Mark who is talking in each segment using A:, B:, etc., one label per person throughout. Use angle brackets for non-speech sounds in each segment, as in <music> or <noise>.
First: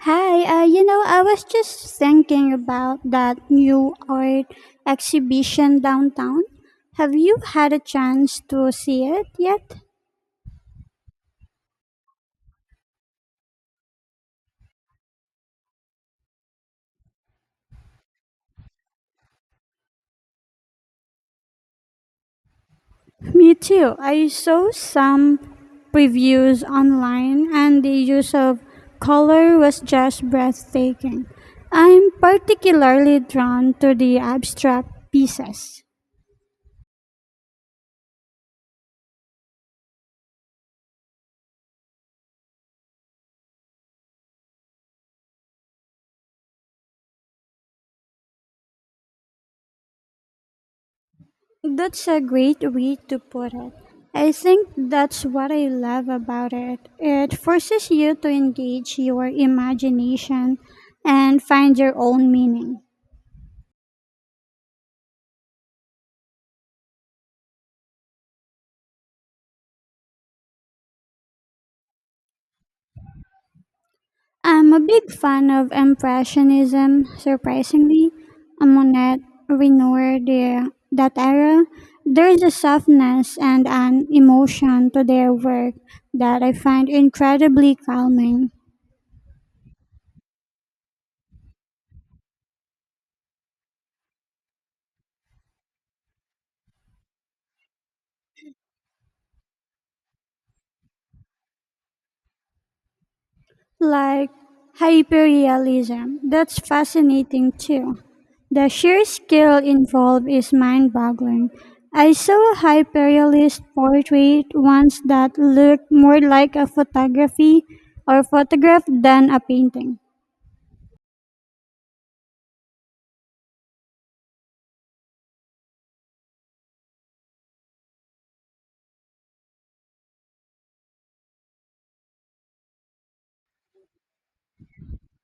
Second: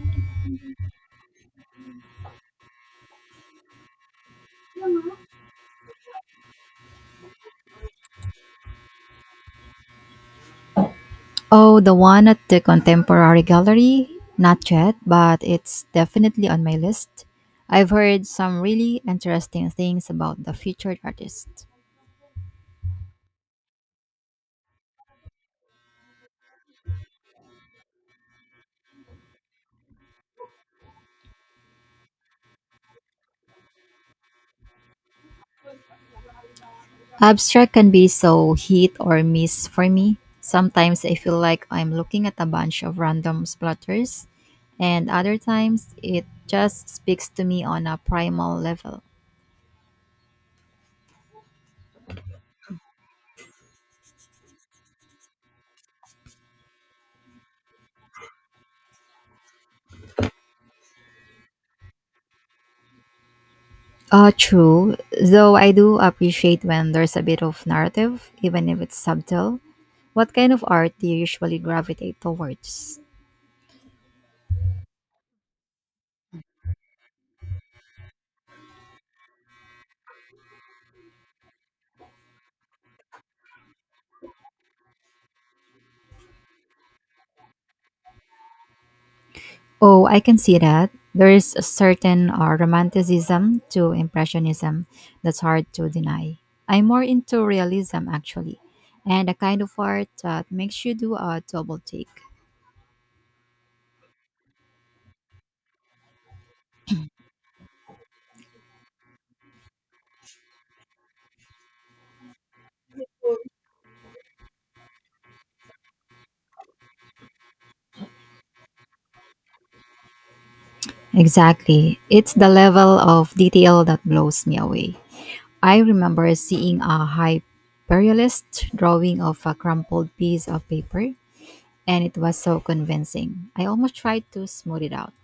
A: Hi, I was just thinking about that new art exhibition downtown. Have you had a chance to see it yet?
B: Oh, the one at the Contemporary Gallery? Not yet, but it's definitely on my list. I've heard some really interesting things about the featured artist.
A: Me too. I saw some previews online, and the use of color was just breathtaking. I'm particularly drawn to the abstract pieces.
B: Abstract can be so hit or miss for me. Sometimes I feel like I'm looking at a bunch of random splatters, and other times it just speaks to me on a primal level.
A: That's a great way to put it. I think that's what I love about it. It forces you to engage your imagination and find your own meaning.
B: True, though I do appreciate when there's a bit of narrative, even if it's subtle. What kind of art do you usually gravitate towards?
A: I'm a big fan of Impressionism, surprisingly. Monet, Renoir, that era. There's a softness and an emotion to their work that I find incredibly calming.
B: Oh, I can see that. There is a certain romanticism to impressionism that's hard to deny. I'm more into realism actually, and a kind of art that makes you do a double take.
A: Like hyperrealism. That's fascinating too. The sheer skill involved is mind boggling. I saw a hyperrealist portrait once that looked more like a photography or photograph than a painting.
B: Exactly. It's the level of detail that blows me away. I remember seeing a hyperrealist drawing of a crumpled piece of paper, and it was so convincing. I almost tried to smooth it out.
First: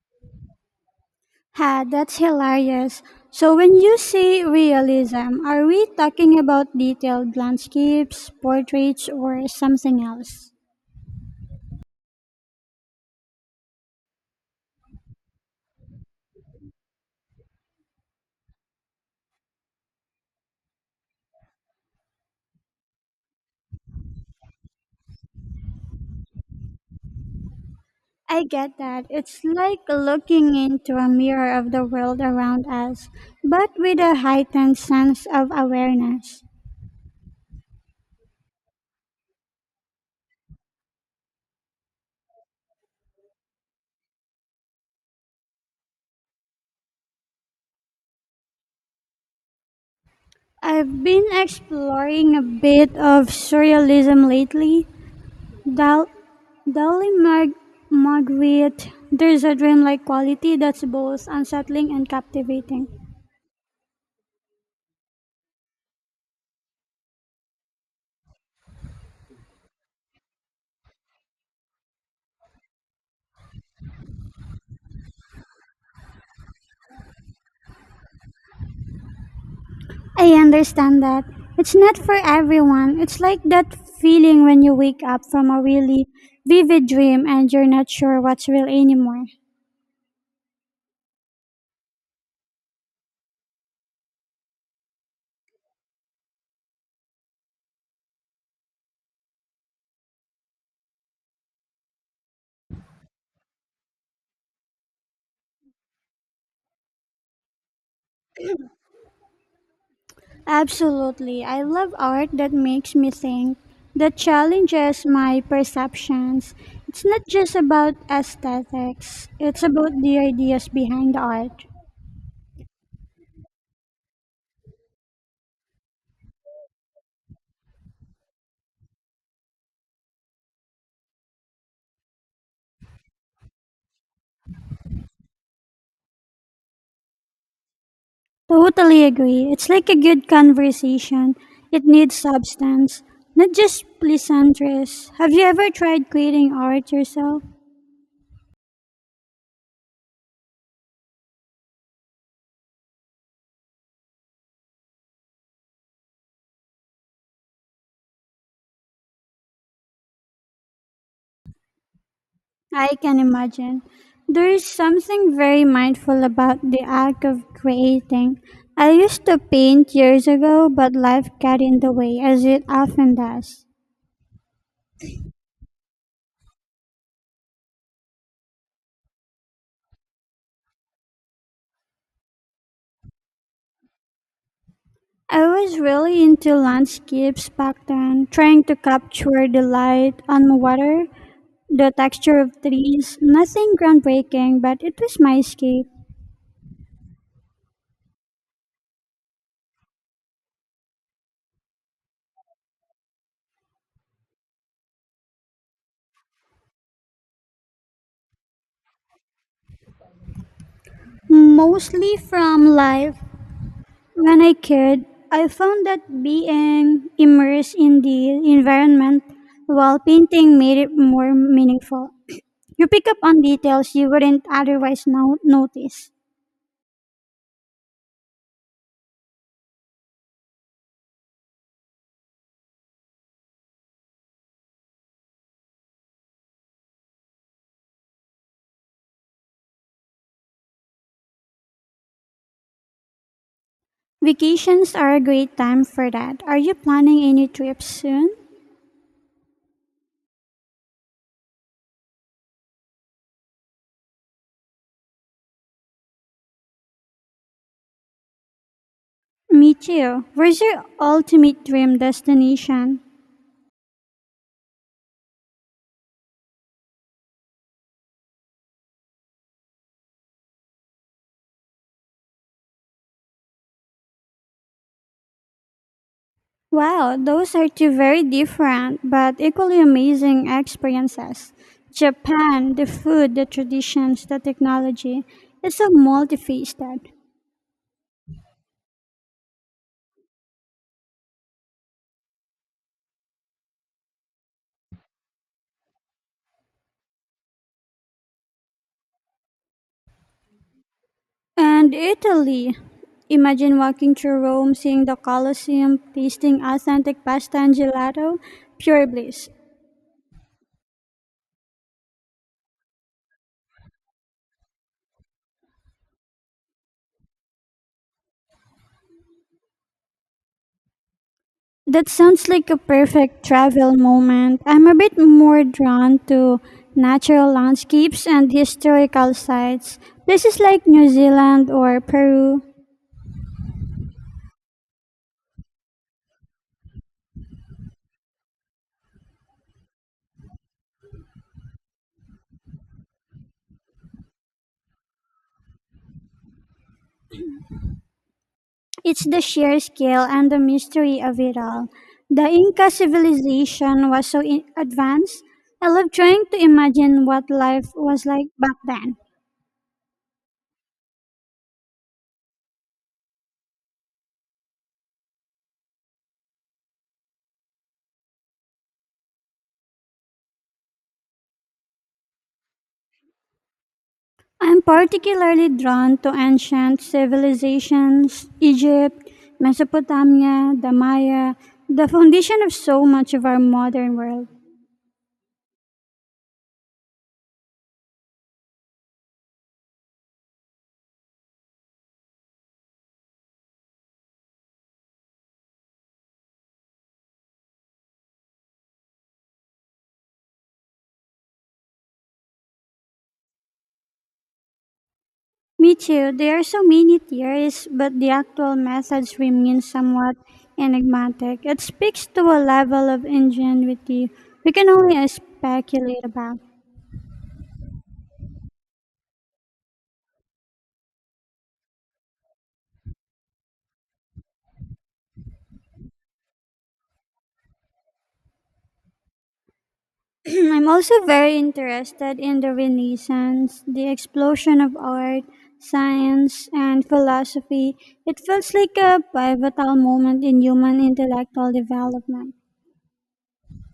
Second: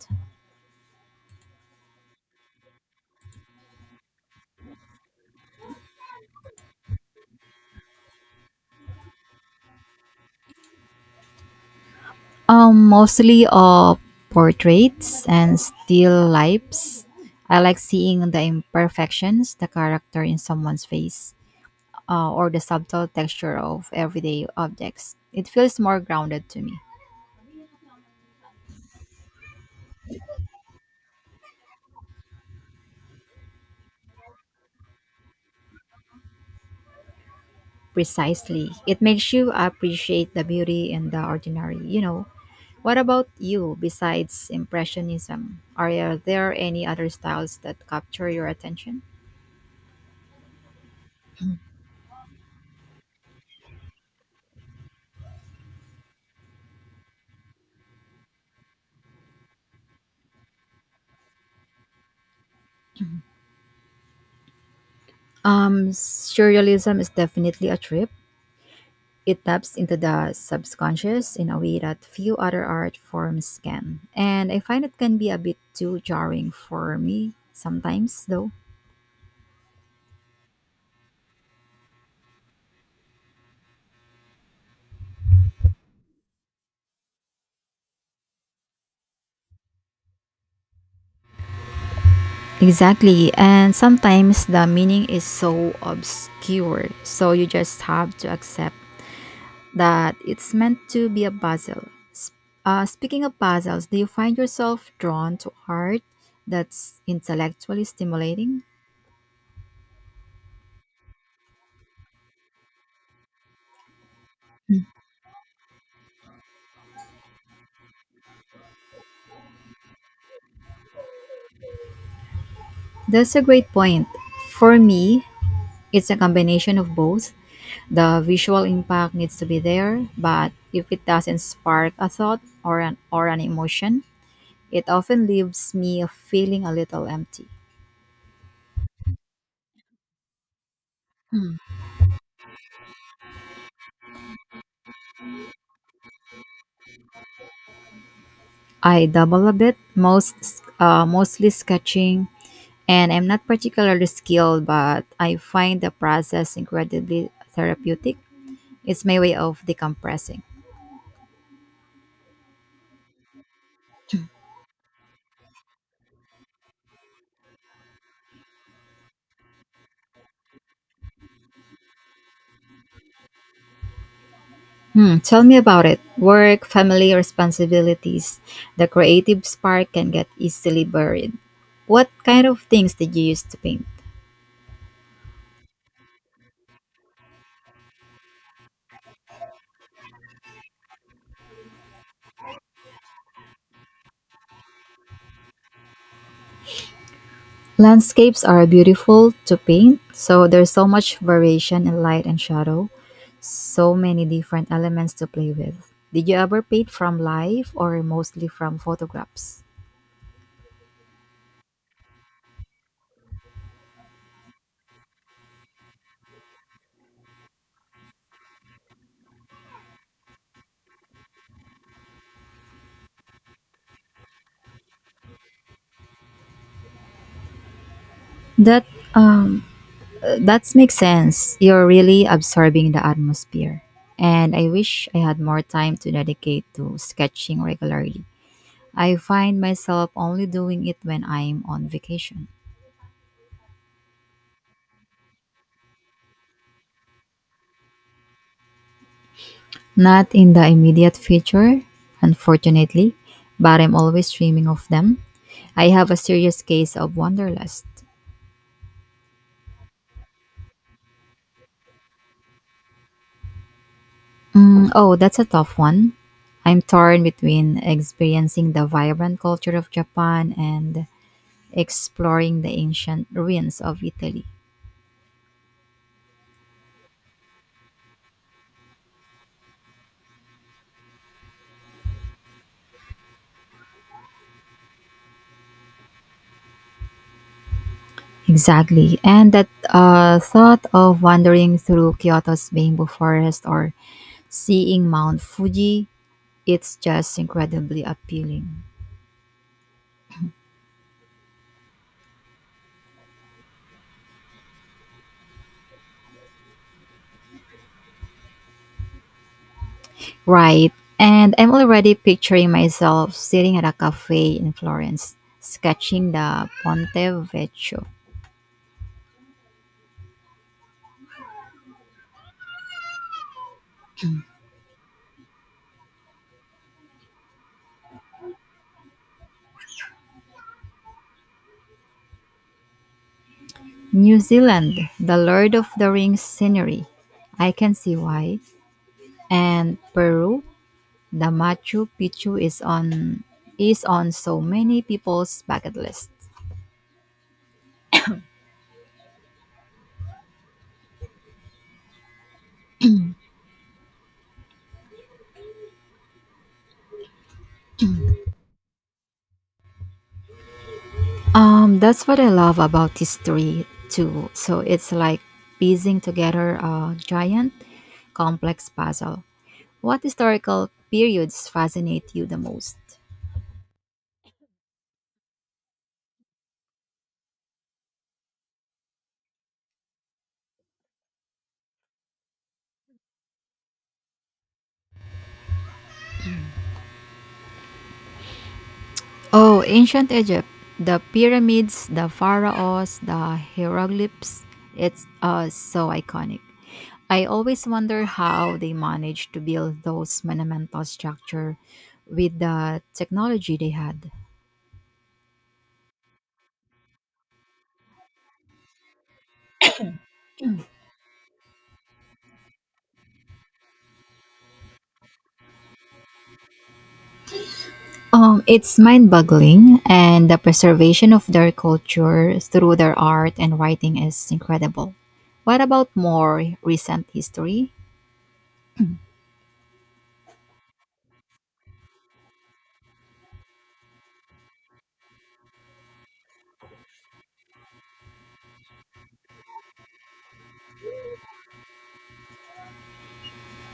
A: Ha, that's hilarious. So when you say realism, are we talking about detailed landscapes, portraits, or something else?
B: Mostly portraits and still lifes. I like seeing the imperfections, the character in someone's face, or the subtle texture of everyday objects. It feels more grounded to me.
A: I get that. It's like looking into a mirror of the world around us, but with a heightened sense of awareness.
B: Precisely. It makes you appreciate the beauty in the ordinary. What about you besides Impressionism? Are there any other styles that capture your attention?
A: I've been exploring a bit of surrealism lately. Dal- Dali, Magritte, there's a dreamlike quality that's both unsettling and captivating.
B: Surrealism is definitely a trip. It taps into the subconscious in a way that few other art forms can. And I find it can be a bit too jarring for me sometimes, though.
A: I understand that. It's not for everyone. It's like that feeling when you wake up from a really vivid dream and you're not sure what's real anymore.
B: Exactly. And sometimes the meaning is so obscure. So you just have to accept that it's meant to be a puzzle. Speaking of puzzles, do you find yourself drawn to art that's intellectually stimulating?
A: Absolutely. I love art that makes me think, that challenges my perceptions. It's not just about aesthetics, it's about the ideas behind the art.
B: That's a great point. For me, it's a combination of both. The visual impact needs to be there, but if it doesn't spark a thought or an emotion, it often leaves me feeling a little empty.
A: Totally agree. It's like a good conversation. It needs substance, not just pleasantries. Have you ever tried creating art yourself?
B: I double a bit, mostly sketching, and I'm not particularly skilled, but I find the process incredibly therapeutic. It's my way of decompressing.
A: I can imagine. There is something very mindful about the act of creating. I used to paint years ago, but life got in the way, as it often does.
B: Tell me about it. Work, family responsibilities, the creative spark can get easily buried. What kind of things did you use to paint?
A: I was really into landscapes back then, trying to capture the light on water, the texture of trees, nothing groundbreaking, but it was my escape,
B: Landscapes are beautiful to paint, so there's so much variation in light and shadow, so many different elements to play with. Did you ever paint from life or mostly from photographs?
A: mostly from life. When I could, I found that being immersed in the environment while painting made it more meaningful. You pick up on details you wouldn't otherwise notice.
B: That um That makes sense. You're really absorbing the atmosphere. And I wish I had more time to dedicate to sketching regularly. I find myself only doing it when I'm on vacation.
A: Vacations are a great time for that. Are you planning any trips soon?
B: Not in the immediate future, unfortunately, but I'm always dreaming of them. I have a serious case of wanderlust.
A: Me too. Where's your ultimate dream destination?
B: Oh, that's a tough one. I'm torn between experiencing the vibrant culture of Japan and exploring the ancient ruins of Italy.
A: Wow, those are two very different but equally amazing experiences. Japan, the food, the traditions, the technology, it's so multifaceted.
B: Exactly. And that thought of wandering through Kyoto's bamboo forest or seeing Mount Fuji, it's just incredibly appealing.
A: And Italy, imagine walking through Rome, seeing the Colosseum, tasting authentic pasta and gelato, pure bliss.
B: Right. And I'm already picturing myself sitting at a cafe in Florence, sketching the Ponte Vecchio.
A: That sounds like a perfect travel moment. I'm a bit more drawn to natural landscapes and historical sites, places like New Zealand or Peru.
B: New Zealand, the Lord of the Rings scenery. I can see why. And Peru, the Machu Picchu is on so many people's bucket list.
A: It's the sheer scale and the mystery of it all. The Inca civilization was so advanced. I love trying to imagine what life was like back then.
B: That's what I love about history too. So it's like piecing together a giant, complex puzzle. What historical periods fascinate you the most?
A: I'm particularly drawn to ancient civilizations, Egypt, Mesopotamia, the Maya, the foundation of so much of our modern world.
B: Oh, ancient Egypt. The pyramids, the pharaohs, the hieroglyphs. It's so iconic. I always wonder how they managed to build those monumental structure with the technology they had.
A: Me too. There are so many theories, but the actual methods remain somewhat enigmatic. It speaks to a level of ingenuity we can only speculate about.
B: It's mind-boggling, and the preservation of their culture through their art and writing is incredible. What about more recent history?
A: <clears throat> I'm also very interested in the Renaissance, the explosion of art, science, and philosophy. It feels like a pivotal moment in human intellectual development.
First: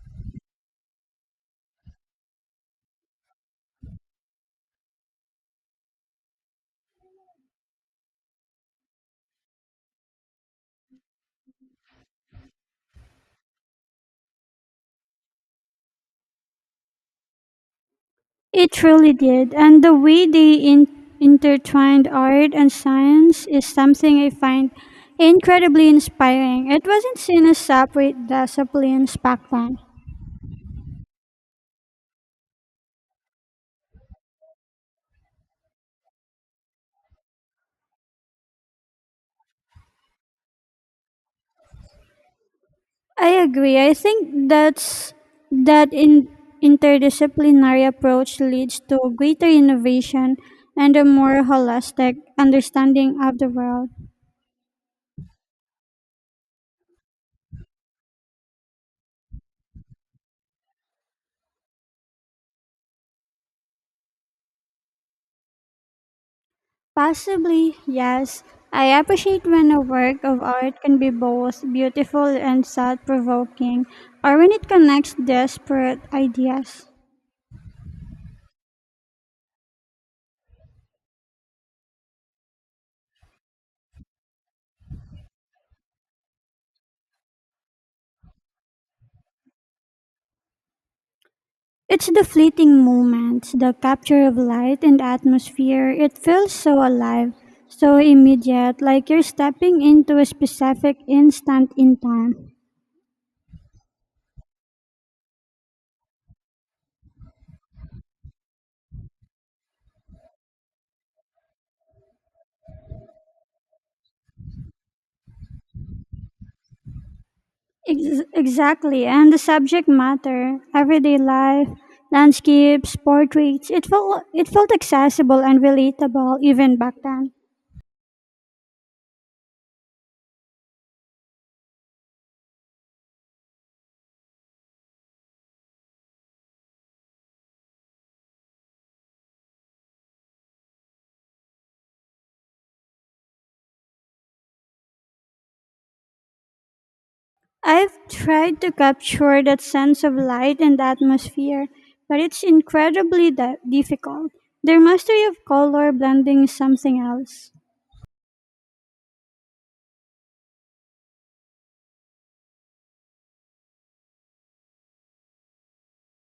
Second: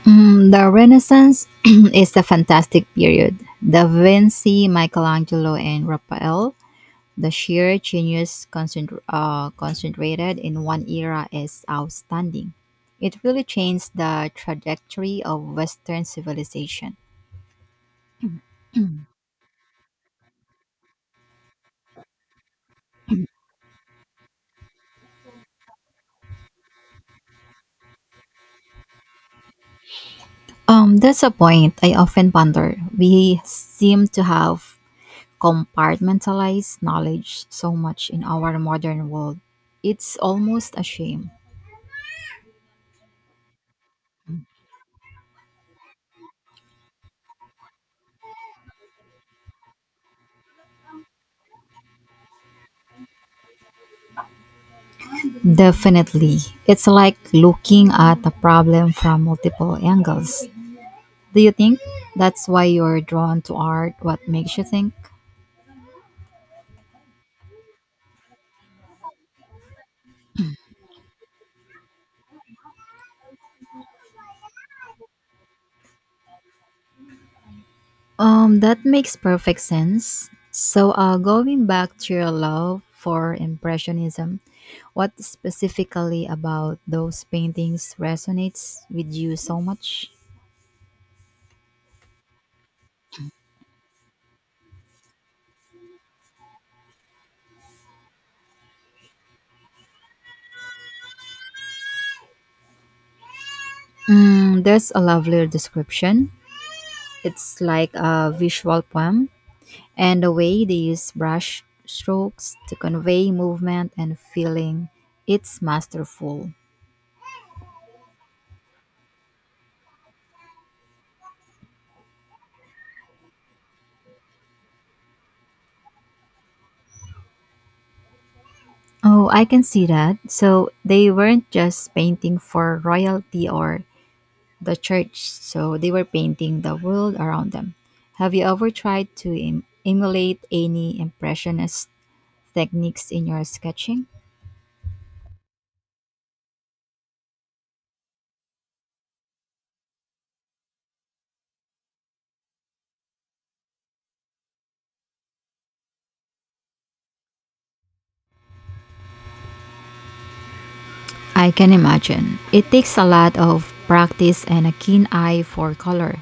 B: The Renaissance <clears throat> is a fantastic period. Da Vinci, Michelangelo, and Raphael. The sheer genius concentr concentrated in one era is outstanding. It really changed the trajectory of Western civilization.
A: It
B: <clears throat>
A: really did. And the way they intertwined art and science is something I find incredibly inspiring. It wasn't seen as separate disciplines back then.
B: That's a point I often ponder. We seem to have compartmentalized knowledge so much in our modern world. It's almost a shame.
A: I agree. I think that's that in interdisciplinary approach leads to greater innovation and a more holistic understanding of the world.
B: Definitely. It's like looking at a problem from multiple angles. Do you think that's why you're drawn to art? What makes you think?
A: Possibly, yes. I appreciate when a work of art can be both beautiful and thought provoking, or when it connects disparate ideas.
B: That makes perfect sense. So, going back to your love for Impressionism, what specifically about those paintings resonates with you so much?
A: It's the fleeting moments, the capture of light and atmosphere. It feels so alive, so immediate, like you're stepping into a specific instant in time.
B: There's a lovelier description. It's like a visual poem, and the way they use brush strokes to convey movement and feeling, it's masterful.
A: Exactly, and the subject matter, everyday life, landscapes, portraits, it felt accessible and relatable even back then.
B: Oh, I can see that. So they weren't just painting for royalty or the church, so they were painting the world around them. Have you ever tried to emulate any impressionist techniques in your sketching?
A: I've tried to capture that sense of light and atmosphere, but it's incredibly difficult. Their mastery of color blending is something else.
B: I can imagine. It takes a lot of practice and a keen eye for color.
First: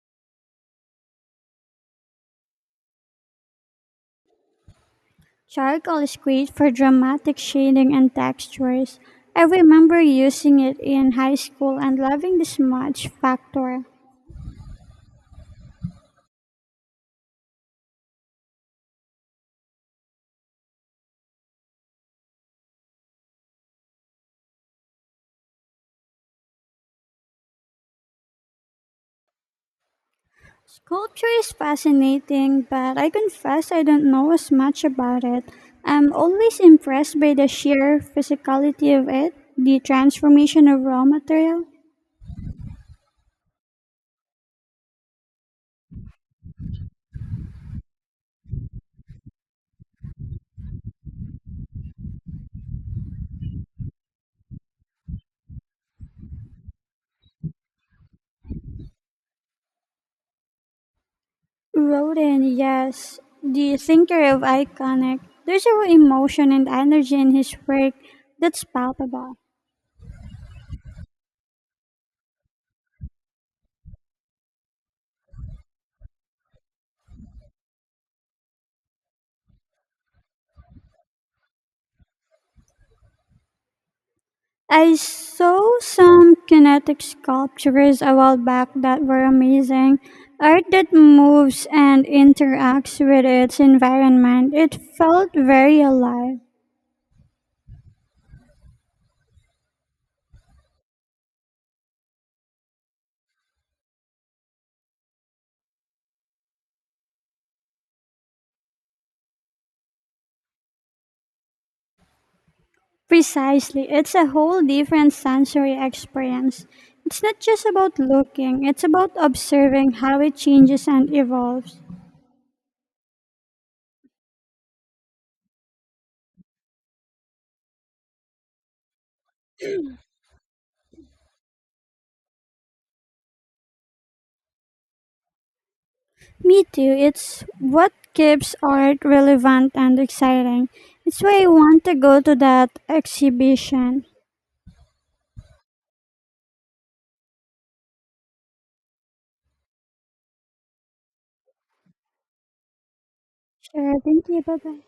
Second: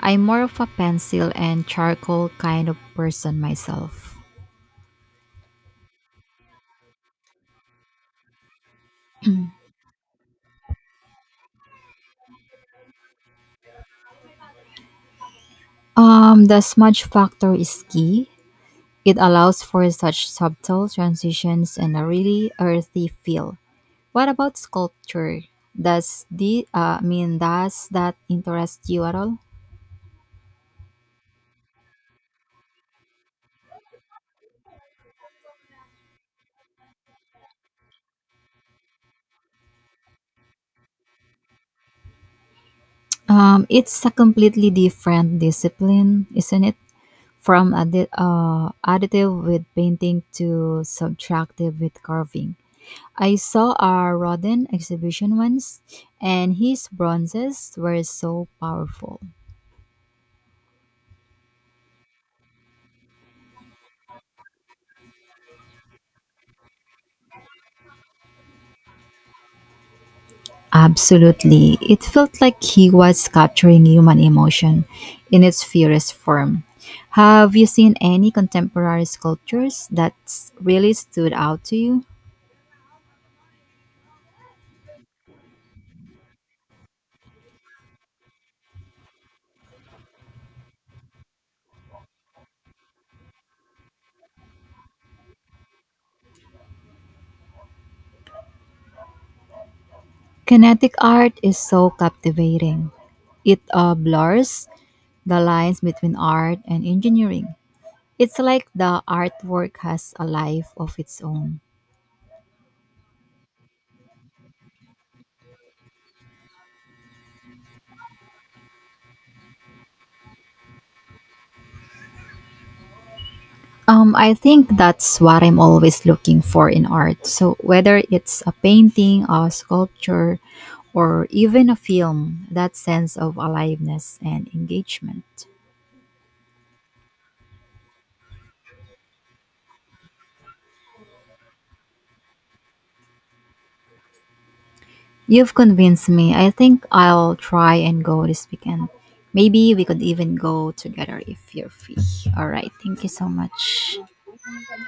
B: I'm more of a pencil and charcoal kind of person myself.
A: Charcoal is great for dramatic shading and textures. I remember using it in high school and loving the smudge factor.
B: The smudge factor is key. It allows for such subtle transitions and a really earthy feel. What about sculpture? Does the I mean does that interest you at all?
A: Sculpture is fascinating, but I confess I don't know as much about it. I'm always impressed by the sheer physicality of it, the transformation of raw material.
B: It's a completely different discipline, isn't it? From additive with painting to subtractive with carving. I saw a Rodin exhibition once, and his bronzes were so powerful.
A: Rodin, yes, the thinker of iconic. There's a real emotion and energy in his work that's palpable.
B: Absolutely. It felt like he was capturing human emotion in its purest form. Have you seen any contemporary sculptures that really stood out to you?
A: I saw some kinetic sculptures a while back that were amazing. Art that moves and interacts with its environment. It felt very alive.
B: Kinetic art is so captivating. It blurs the lines between art and engineering. It's like the artwork has a life of its own.
A: Precisely. It's a whole different sensory experience. It's not just about looking, it's about observing how it changes and evolves.
B: I think that's what I'm always looking for in art. So, whether it's a painting, a sculpture, or even a film, that sense of aliveness and engagement.
A: Me too. It's what keeps art relevant and exciting. It's why I want to go to that exhibition.
B: You've convinced me. I think I'll try and go this weekend. Maybe we could even go together if you're free. All right. Thank you so
A: Sure.
B: much.
A: Thank you. Bye bye.